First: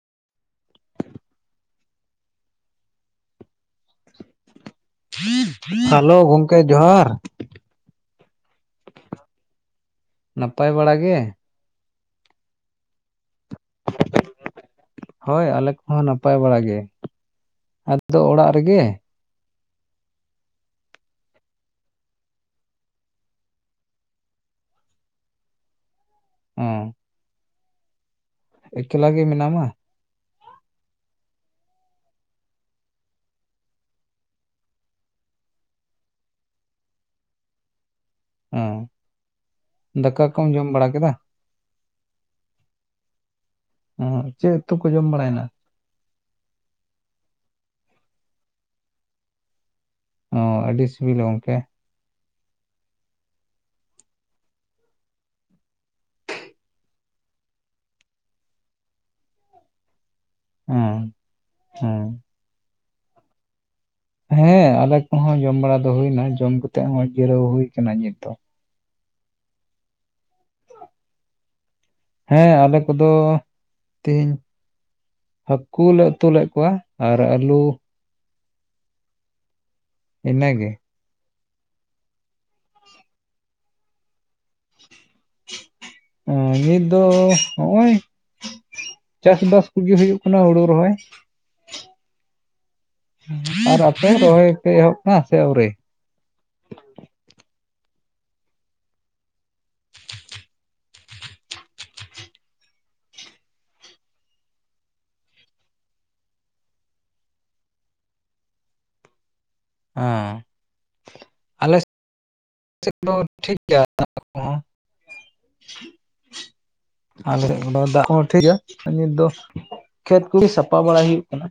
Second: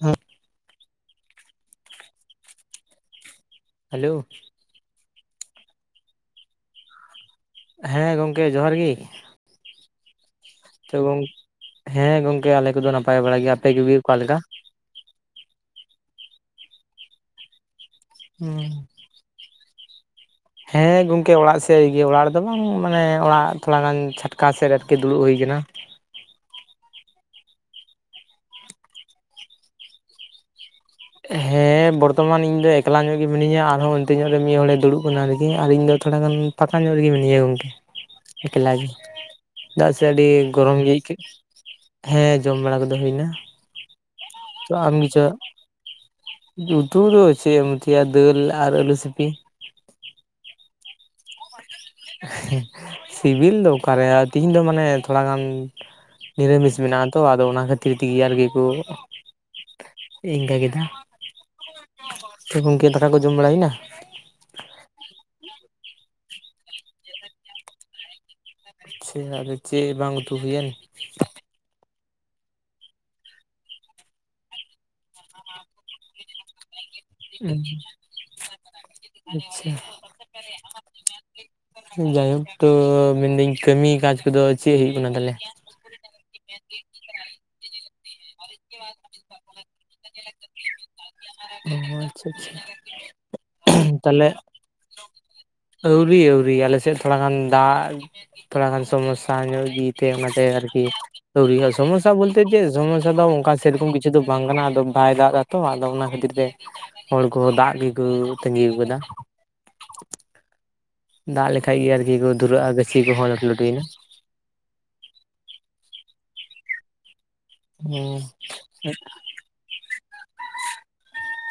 ᱦᱮᱸ hello hello ᱜᱚᱝᱠᱮ ᱡᱚᱦᱟᱨ ᱦᱮᱸ ᱜᱚᱝᱠᱮ ᱡᱚᱦᱟᱨ ᱜᱮ ᱱᱟᱯᱟᱭ ᱵᱟᱲᱟ ᱛᱚ ᱜᱮ ᱜᱚᱝ ᱦᱮᱸ ᱜᱚᱝᱠᱮ ᱟᱞᱮ ᱠᱚᱫᱚ ᱱᱟᱯᱟᱭ ᱵᱟᱲ ᱜᱮ᱾ ᱟᱯᱮ ᱠᱚᱜᱮ ᱚᱠᱟᱞᱮᱠᱟ? ᱦᱳᱭ ᱟᱞᱮ ᱠᱚᱦᱚᱸ ᱱᱟᱯᱟᱭ ᱵᱟᱲᱟ ᱜᱮ ᱟᱫᱚ ᱚᱲᱟᱜ ᱨᱮᱜᱮ ᱦᱮᱸ ᱜᱚᱝᱠᱮ ᱚᱲᱟᱜ ᱥᱮᱫ ᱨᱤᱜᱮ ᱚᱲᱟᱜ ᱨᱮᱫᱚ ᱵᱟᱝ ᱢᱟᱱᱮ ᱚᱲᱟᱜ ᱛᱷᱚᱲᱟ ᱜᱟᱱ ᱪᱷᱟᱴᱠᱟ ᱥᱮᱫ ᱟᱨᱠᱤ ᱫᱩᱲᱩᱵ ᱦᱩᱭ ᱠᱟᱱᱟ ᱩᱸ ᱮᱠᱞᱟ ᱜᱮ ᱢᱮᱱᱟᱢᱟ? ᱦᱮᱸ ᱵᱚᱨᱛᱚᱢᱟᱱ ᱤᱧ ᱫᱚ ᱮᱠᱞᱟ ᱧᱚᱜ ᱜᱮ ᱢᱤᱱᱟᱹᱧᱟ ᱟᱨᱦᱚᱸ ᱚᱱᱛᱮ ᱧᱚᱜ ᱨᱮ ᱢᱤᱫ ᱦᱚᱲᱮ ᱫᱩᱲᱩᱵ ᱠᱟᱱᱟ ᱟᱨᱠᱤ ᱟᱨ ᱤᱧ ᱫᱚ ᱛᱷᱚᱲᱟ ᱜᱟᱱ ᱯᱟᱷᱟᱠᱟ ᱧᱚᱜ ᱨᱮᱜᱮ ᱢᱱᱟᱤᱭᱟᱹ ᱜᱚᱝᱠᱮ ᱮᱠᱞᱟ ᱦᱚᱸ ᱜᱮ ᱪᱮᱫᱟᱜ ᱥᱮ ᱫᱟᱠᱟ ᱟᱹᱰᱤ ᱠᱚᱢ ᱡᱚᱢ ᱜᱚᱨᱚᱢ ᱵᱟᱲᱟ ᱜᱮ ᱠᱮᱫᱟ ᱟᱹᱭᱠᱟᱹᱜ ᱦᱮᱸ ᱡᱚᱢ ᱵᱟᱲᱟ ᱠᱚᱫᱚ ᱦᱩᱭᱱᱟ ᱦᱩᱸ ᱪᱮᱫ ᱛᱚ ᱩᱛᱩ ᱠᱚ ᱟᱢ ᱡᱚᱢ ᱜᱮᱪᱚ ᱵᱟᱲᱟᱭᱮᱱᱟ ᱡᱩᱛᱩ ᱫᱚ ᱪᱮᱫ ᱮᱢ ᱩᱛᱩᱭᱟ ᱫᱟᱹᱞ ᱟᱨ ᱟᱹᱞᱩ ᱥᱤᱯᱤ ᱚ ᱟᱹᱰᱤ ᱥᱤᱵᱤᱞᱟ ᱜᱚᱝᱠᱮ ᱥᱤᱵᱤᱞ ᱫᱚ ᱚᱠᱟᱨᱮ ᱛᱤᱦᱤᱧ ᱫᱚ ᱢᱟᱱᱮ ᱛᱷᱚᱲᱟ ᱜᱟᱱ ᱱᱤᱨᱟᱢᱤᱥ ᱢᱮᱱᱟᱜ-ᱟ ᱛᱚ ᱟᱫᱚ ᱚᱱᱟ ᱠᱷᱟᱹᱛᱤᱨ ᱛᱮᱜᱮ ᱟᱨᱠᱤ ᱠᱚ ᱤᱱᱠᱟᱹ ᱠᱮᱫᱟ ᱦᱚᱸ ᱦᱚᱸ ᱛᱚ ᱜᱚᱝᱠᱮ ᱫᱟᱠᱟ ᱠᱚ ᱡᱚᱢ ᱵᱟᱲᱟ ᱦᱩᱭᱱᱟ ᱦᱮᱸ ᱟᱞᱮ ᱠᱚᱦᱚᱸ ᱡᱚᱢ ᱵᱟᱲᱟ ᱫᱚ ᱦᱩᱭᱱᱟ ᱡᱚᱢ ᱠᱟᱛᱮᱫ ᱦᱚᱸ ᱚᱭ ᱡᱤᱨᱟᱹᱣ ᱦᱩᱭ ᱟᱠᱟᱱᱟ ᱱᱤᱛ ᱫᱚ ᱟᱪᱪᱷᱟ ᱟᱫᱚ ᱪᱮᱫ ᱵᱟᱝ ᱩᱛᱩ ᱦᱩᱭᱮᱱ? ᱦᱮᱸ ᱟᱞᱮ ᱠᱚᱫᱚ ᱛᱤᱦᱤᱧ ᱦᱟᱹᱠᱩ ᱞᱮ ᱩᱛᱩ ᱞᱮᱫ ᱠᱚᱣᱟ ᱟᱨ ᱟᱹᱞᱩ [inaudible] ᱟᱪᱪᱷᱟ ᱤᱱᱟᱹ ᱜᱮ ᱡᱟᱭᱦᱳᱠ ᱛᱚ ᱢᱮᱱᱫᱟᱹᱧ ᱠᱟᱹᱢᱤ ᱠᱟᱡᱽ ᱠᱚᱫᱚ ᱪᱮᱫ ᱦᱩᱭᱩᱜ ᱠᱟᱱᱟ ᱛᱟᱞᱮ? ᱩᱸ ᱱᱤᱛ ᱫᱚ ᱦᱚᱜᱚᱭ ᱪᱟᱥᱵᱟᱥ ᱠᱚᱜᱮ ᱦᱩᱭᱩᱜ ᱠᱟᱱᱟ ᱦᱩᱲᱩ ᱨᱚᱦᱚᱭ ᱚ ᱟᱪᱪᱷᱟ ᱟᱪᱪᱷᱟ ᱟᱨ ᱟᱯᱮ ᱛᱟᱦᱚᱞᱮ ᱨᱚᱦᱚᱭ ᱯᱮ ᱮᱦᱚᱵ ᱫᱟ ᱥᱮ ᱟᱹᱣᱨᱤ? ᱟᱹᱣᱨᱤ ᱟᱹᱣᱨᱤ ᱟᱞᱮᱥᱮᱫ ᱛᱷᱚᱲᱟ ᱜᱟᱱ ᱫᱟᱜ ᱛᱷᱚᱲᱟ ᱜᱟᱱ ᱥᱚᱢᱚᱥᱟ ᱧᱚᱜ ᱜᱮᱛᱮ ᱚᱱᱟᱛᱮ ᱟᱨᱠᱤ ᱟᱹᱣᱨᱤ ᱥᱚᱢᱚᱥᱟ ᱵᱚᱞᱛᱮ ᱪᱮᱫ ᱥᱚᱢᱚᱥᱟ ᱫᱚ ᱚᱱᱠᱟ ᱥᱮᱨᱚᱠᱚᱢ ᱠᱤᱪᱷᱩ ᱫᱚ ᱵᱟᱝ ᱠᱟᱱᱟ ᱟᱫᱚ ᱵᱟᱭ ᱫᱟᱜ ᱮᱫᱟ ᱛᱚ ᱟᱫᱚ ᱚᱱᱟ ᱠᱷᱟᱹᱛᱤᱨ ᱛᱮ ᱦᱚᱲ ᱠᱚ ᱫᱟᱜ ᱜᱮᱠᱚ ᱛᱟᱺᱜᱤ ᱟᱠᱟᱫᱟ ᱦᱚᱸ ᱫᱟᱜ ᱞᱮᱠᱷᱟᱡ ᱜᱮ ᱟᱨᱠᱤ ᱠᱚ ᱫᱷᱩᱨᱟᱹᱜᱼᱟ ᱜᱟᱹᱪᱷᱤ ᱫᱚ ᱠᱚᱦᱚᱸ ᱞᱟᱹᱴᱩ ᱴᱷᱤᱠ ᱞᱟᱹᱴᱩᱭᱮᱱᱟ [inaudible] ᱟᱞᱮ ᱚᱱᱟ ᱫᱟᱜ ᱦᱚᱸ ᱴᱷᱤᱠ ᱜᱮᱭᱟ ᱱᱤᱛ ᱫᱚ ᱠᱷᱮᱛ ᱠᱚ ᱥᱟᱯᱟ ᱵᱟᱲᱟᱭ ᱦᱩᱭᱩᱜ ᱠᱟᱱᱟ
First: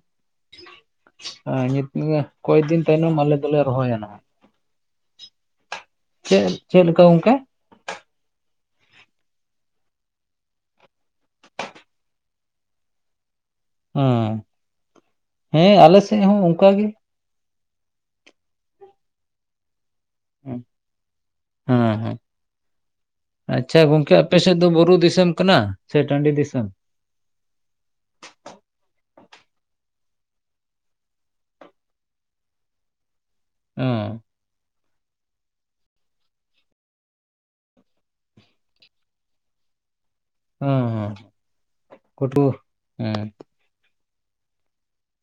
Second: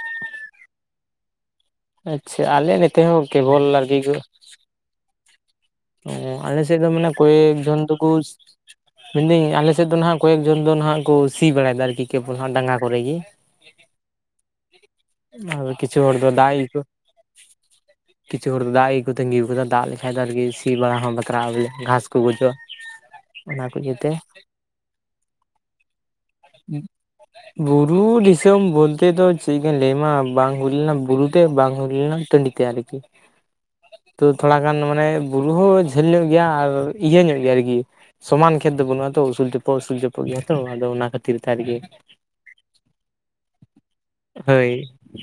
ᱤᱭᱟᱹ ᱟᱪᱪᱷᱟ ᱠᱚᱭᱮᱠ ᱟᱞᱮ ᱫᱤᱱ ᱱᱚᱛᱮ ᱛᱟᱭᱱᱚᱢ ᱦᱚᱸ ᱟᱞᱮ ᱫᱚᱞᱮ ᱠᱮᱵᱚᱞ ᱨᱚᱦᱚᱭᱟ ᱟᱨᱠᱤ ᱱᱟᱼᱦᱟᱸᱜ ᱚ ᱪᱮᱫ ᱟᱞᱮ ᱥᱮᱫ ᱪᱮᱫ ᱫᱚ ᱞᱮᱠᱟ ᱢᱟᱱᱮ ᱜᱚᱝᱠᱮ? ᱠᱚᱭᱮᱠ ᱡᱚᱱ ᱫᱚ ᱠᱚ ᱢᱮᱱᱮᱫᱟᱹᱧ ᱟᱞᱮᱥᱮᱫ ᱫᱚ ᱱᱟᱦᱟᱜ ᱠᱚᱭᱮᱠ ᱡᱚᱱ ᱫᱚ ᱱᱟᱦᱟᱜ ᱠᱚ ᱥᱤ ᱵᱟᱲᱟᱭᱮᱫᱟ ᱟᱨᱠᱤ ᱠᱮᱯᱚᱞ ᱦᱟᱜ ᱰᱟᱸᱜᱟ ᱠᱚᱨᱮᱜ ᱜᱮ ᱚ ᱟᱨ ᱦᱮᱸ ᱠᱤᱪᱷᱩ ᱟᱞᱮ ᱦᱚᱲ ᱥᱮᱫ ᱫᱚ ᱦᱚᱸ ᱫᱟᱜ ᱜᱮᱠᱚ ᱚᱱᱠᱟᱜᱮ ᱠᱤᱪᱷᱩ ᱦᱚᱲ ᱫᱚ ᱫᱟᱜ ᱜᱮᱠᱚ ᱛᱟᱸᱟᱹᱜᱤᱣᱟᱴ ᱟᱠᱟᱫᱟ ᱫᱟᱜ ᱞᱮ ᱱᱮᱛᱟᱨ ᱜᱮ ᱜᱮ ᱥᱤ ᱵᱟᱲᱟ ᱦᱚᱸ ᱵᱟᱛᱨᱟᱜᱼᱟ ᱵᱚᱞᱮ ᱦᱮᱸ ᱜᱷᱟᱥ ᱦᱮᱸ ᱠᱚ ᱜᱚᱡᱚᱜᱼᱟ ᱚᱱᱟ ᱠᱚ ᱟᱪᱪᱷᱟ ᱤᱭᱟᱹᱛᱮ ᱜᱚᱝᱠᱮ ᱟᱯᱮᱥᱮᱫ ᱫᱚ ᱵᱩᱨᱩ ᱫᱤᱥᱚᱢ ᱠᱟᱱᱟ ᱠᱟᱱᱟ ᱥᱮ ᱴᱟᱺᱰᱤ ᱫᱤᱥᱚᱢ? ᱵᱩᱨᱩ ᱫᱤᱥᱚᱢ ᱵᱚᱞᱛᱮ ᱫᱚ ᱪᱮᱫ ᱞᱟᱹᱭᱟᱢᱟ ᱵᱟᱝ ᱦᱩᱭ ᱞᱮᱱᱟ ᱵᱩᱨᱩ ᱛᱮ ᱵᱟᱝ ᱦᱩᱭ ᱞᱮᱱᱟ ᱴᱟᱺᱰᱤ ᱛᱮ ᱟᱨᱠᱤ ᱚ ᱛᱚ ᱛᱷᱚᱲᱟ ᱜᱟᱱ ᱢᱟᱱᱮ ᱵᱩᱨᱩ ᱦᱚᱸ ᱡᱷᱟᱹᱞ ᱧᱚᱜ ᱜᱮᱭᱟ ᱟᱨ ᱤᱭᱟᱹ ᱧᱚᱜ ᱜᱮᱭᱟ ᱟᱨᱠᱤ ᱥᱚᱢᱟᱱ ᱠᱷᱮᱛ ᱫᱚ ᱵᱟᱹᱱᱩᱜ ᱟᱛᱚ ᱩᱥᱩᱞ ᱪᱚᱯᱚᱜ ᱩᱥᱩᱞ ᱪᱚᱯᱚᱜ ᱜᱮᱭᱟᱛᱚ ᱟᱫᱚ ᱚᱱᱟ ᱠᱷᱟᱹᱛᱤᱨ ᱛᱮ ᱟᱨᱜᱮ ᱠᱚᱴᱩ ᱦᱩᱸ ᱦᱳᱭ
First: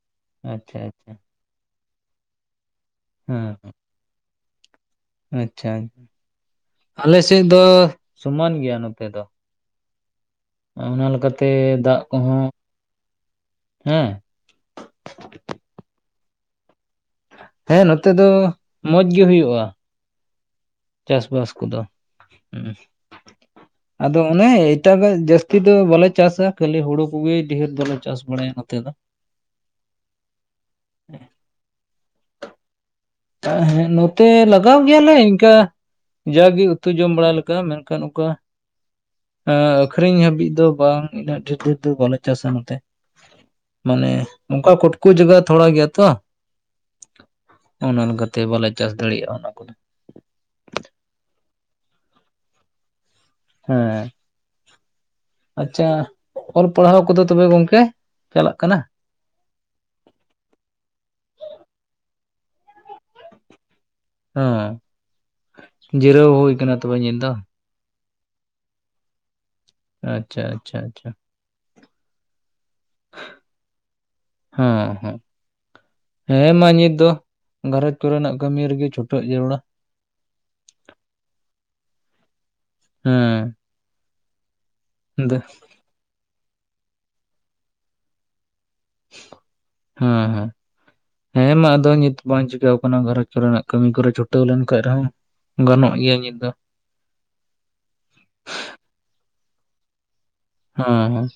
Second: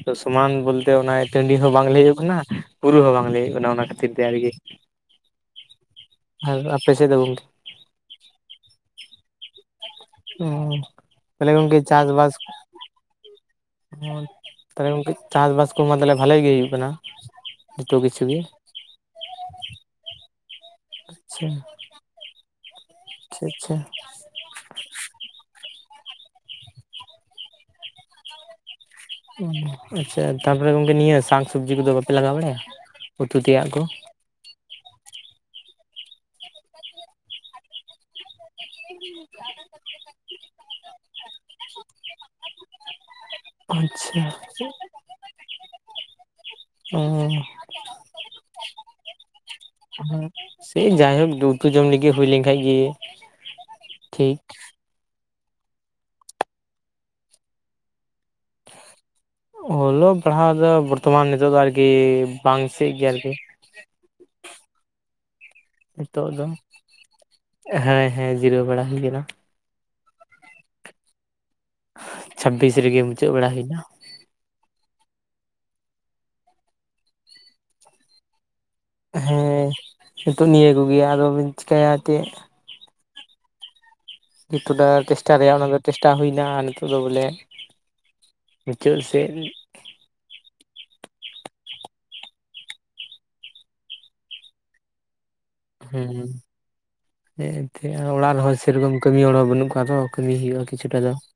ᱛᱚ ᱥᱚᱢᱟᱱ ᱟᱪᱪᱷᱟ ᱵᱚᱞᱛᱮ ᱟᱪᱪᱷᱟ ᱚᱱᱟ ᱴᱟᱺᱰᱤ ᱦᱚᱸ ᱵᱟᱝ ᱞᱟᱹᱭ ᱦᱳᱭᱳᱜ ᱠᱟᱱᱟ ᱵᱩᱨᱩ ᱦᱚᱸ ᱵᱟᱝ ᱞᱟᱹᱭ ᱦᱳᱭᱳᱜ ᱠᱟᱱᱟ ᱚᱱᱟ ᱠᱷᱟᱹᱛᱤᱨ [unintelligible] ᱟᱪᱪᱷᱟ ᱟᱨ ᱟᱯᱮ ᱥᱮᱫ ᱟᱞᱮᱥᱮᱫ ᱜᱚᱝᱠᱮ ᱫᱚ ᱥᱚᱢᱟᱱ ᱜᱮᱭᱟ ᱱᱚᱛᱮ ᱫᱚ ᱚᱱᱟ ᱞᱮᱠᱟᱛᱮ ᱛᱟᱦᱚᱞᱮ ᱜᱚᱝᱠᱮ ᱫᱟᱜ ᱠᱚᱦᱚᱸ ᱦᱮᱸ ᱚ ᱛᱟᱞᱦᱮ ᱜᱚᱝᱠᱮ ᱪᱟᱥᱵᱟᱥ ᱠᱚᱢᱟ ᱛᱟᱞᱦᱮ ᱵᱷᱟᱞᱮ ᱜᱮ ᱦᱩᱭᱩᱜ ᱠᱟᱱᱟ, ᱦᱮᱸ ᱡᱚᱛᱚ ᱱᱚᱛᱮ ᱠᱤᱪᱷᱩ ᱫᱚ ᱜᱮ ᱢᱚᱸᱡᱽ ᱜᱮ ᱦᱩᱭᱩᱜᱼᱟ ᱪᱟᱥᱵᱟᱥ ᱠᱚᱫᱚ ᱦᱩᱸ ᱟᱪᱪᱷᱟ ᱟᱪᱪᱷᱟ ᱟᱫᱚ ᱚᱱᱮ ᱮᱴᱟᱜᱟᱜ ᱡᱟᱹᱥᱛᱤ ᱫᱚ ᱵᱟᱞᱮ ᱪᱟᱥᱟ ᱠᱷᱟᱹᱞᱤ ᱦᱩᱲᱩ ᱠᱚᱜᱮ ᱰᱷᱮᱨ ᱫᱚᱞᱮ ᱪᱟᱥ ᱵᱟᱲᱟᱭᱟ ᱱᱚᱛᱮ ᱫᱚ, ᱟᱪᱪᱷᱟ ᱛᱟᱨᱯᱚᱨᱮ ᱜᱚᱢᱠᱮ ᱱᱤᱭᱟᱹ ᱥᱟᱠ ᱥᱚᱵᱽᱡᱤ ᱠᱚᱫᱚ ᱵᱟᱯᱮ ᱞᱟᱜᱟᱣ ᱵᱟᱲᱟᱭᱟ? ᱩᱛᱩ ᱛᱮᱭᱟᱜ ᱠᱚ ᱦᱮᱸ ᱱᱚᱛᱮ ᱞᱟᱜᱟᱣ ᱜᱮᱭᱟᱞᱮ ᱤᱱᱠᱟ ᱡᱟᱜᱮ ᱩᱛᱩ ᱡᱚᱢ ᱵᱟᱲᱟ ᱞᱮᱠᱟ ᱢᱮᱱᱠᱷᱟᱱ ᱚᱱᱠᱟ ᱮᱸ ᱟᱹᱠᱷᱨᱤᱧ ᱦᱟᱹᱵᱤᱡ ᱫᱚ ᱵᱟᱝ ᱩᱱᱟᱹᱜ ᱰᱷᱮᱨ ᱰᱷᱮᱨ ᱫᱚ ᱵᱟᱞᱮ ᱪᱟᱥᱟ ᱱᱚᱛᱮ, ᱢᱟᱱᱮ ᱟᱪᱪᱷᱟ ᱱᱚᱝᱠᱟ ᱠᱚᱴᱠᱩ ᱡᱟᱭᱜᱟ ᱛᱷᱚᱲᱟ ᱜᱮᱭᱟ ᱛᱚ, ᱚᱻ ᱚᱱᱮ ᱚᱱᱠᱟ ᱛᱮ ᱵᱟᱞᱮ ᱞᱮᱠᱟᱛᱮ ᱵᱟᱞᱮ ᱪᱟᱥ ᱫᱟᱲᱮᱭᱟᱜᱼᱟ ᱚᱱᱟ ᱠᱚᱫᱚ, ᱦᱮ ᱥᱮ ᱡᱟᱭᱦᱳᱠ ᱩᱛᱩ ᱡᱚᱢ ᱞᱟᱹᱜᱤᱫ ᱦᱩᱭ ᱞᱮᱱᱠᱷᱟᱡ ᱜᱮ, ᱦᱮᱸ ᱴᱷᱤᱠ ᱟᱪᱪᱷᱟ ᱚᱞ ᱯᱟᱲᱦᱟᱣ ᱠᱚᱫᱚ ᱛᱚᱵᱮ ᱜᱚᱝᱠᱮ ᱪᱟᱞᱟᱜ ᱠᱟᱱᱟ? ᱚᱞᱚᱜ ᱯᱟᱲᱦᱟᱣ ᱫᱚ ᱵᱚᱨᱛᱚᱢᱟᱱ ᱱᱤᱛᱚᱜ ᱫᱚ ᱟᱨᱠᱤ ᱵᱟᱝ ᱥᱮᱫ ᱜᱮ ᱟᱨᱠᱤ ᱩᱸ ᱱᱤᱛᱚᱜ ᱡᱤᱨᱟᱹᱣ ᱫᱚ ᱦᱩᱭ ᱟᱠᱟᱱᱟ ᱛᱚᱵᱮ ᱤᱧᱫᱚ᱾ ᱦᱮᱸ ᱦᱮᱸ ᱡᱤᱨᱟᱹᱣ ᱵᱟᱲᱟ ᱦᱩᱭ ᱠᱟᱱᱟ᱾ ᱟᱪᱪᱷᱟ ᱟᱪᱪᱷᱟ ᱟᱪᱪᱷᱟ, ᱪᱷᱟᱵᱤᱥ ᱨᱮᱜᱮ ᱢᱩᱪᱟᱹᱫ ᱵᱟᱲᱟ ᱦᱩᱭᱱᱟ᱾ ᱦᱚᱸ ᱦᱚᱸ ᱦᱮᱸ ᱢᱟ ᱱᱤᱛ ᱫᱚ ᱜᱷᱟᱨᱚᱡᱽ ᱠᱚᱨᱮᱱᱟᱜ ᱠᱟᱹᱢᱤ ᱨᱮᱜᱮ᱾ ᱪᱷᱩᱴᱟᱹᱜ ᱦᱮᱸ ᱡᱟᱹᱨᱩᱲᱟ ᱱᱤᱛᱳᱜ ᱱᱤᱭᱟᱹ ᱠᱚᱜᱮ ᱟᱫᱚᱵᱤᱱ ᱪᱤᱠᱟᱹᱭᱟ ᱪᱮᱫ᱾ ᱦᱮᱸ [inaudible] ᱪᱮᱥᱴᱟ ᱟᱫᱚ ᱨᱮᱭᱟᱜ ᱚᱱᱟ ᱫᱚ ᱪᱮᱥᱴᱟ ᱦᱩᱭᱱᱟ ᱟᱨ ᱱᱤᱛᱚᱜ ᱫᱚ ᱵᱚᱞᱮ᱾ ᱢᱩᱪᱟᱹᱫ ᱥᱮᱫ ᱦᱮᱸ ᱦᱮᱸ ᱦᱮᱸ ᱢᱟ ᱟᱫᱚ ᱱᱤᱛ ᱵᱟᱝ ᱪᱤᱠᱟᱹᱣ ᱟᱠᱟᱱᱟ ᱜᱷᱟᱨᱚᱡᱽ ᱠᱚᱨᱮᱱᱟᱜ ᱠᱟᱹᱢᱤ ᱠᱚᱨᱮ ᱪᱷᱩᱴᱟᱹᱣ ᱞᱮᱱᱠᱟᱱᱡ ᱨᱮᱦᱚᱸ᱾ ᱜᱟᱱᱚᱜ ᱜᱮᱭᱟ ᱦᱮᱸ ᱱᱤᱛ ᱫᱚ ᱦᱮᱸ ᱮᱱᱛᱮᱫ ᱚᱲᱟᱜ ᱨᱮᱦᱚᱸ ᱥᱮᱨᱚᱠᱚᱢ ᱠᱟᱹᱢᱤ ᱦᱚᱲ ᱦᱚᱸ ᱵᱟᱹᱱᱩᱜ ᱠᱚᱣᱟ ᱛᱚ ᱠᱟᱹᱢᱤ ᱦᱩᱭᱩᱜᱼᱟ᱾ ᱠᱤᱪᱷᱩᱴᱟ ᱦᱚᱸ ᱫᱚ ᱦᱚᱸ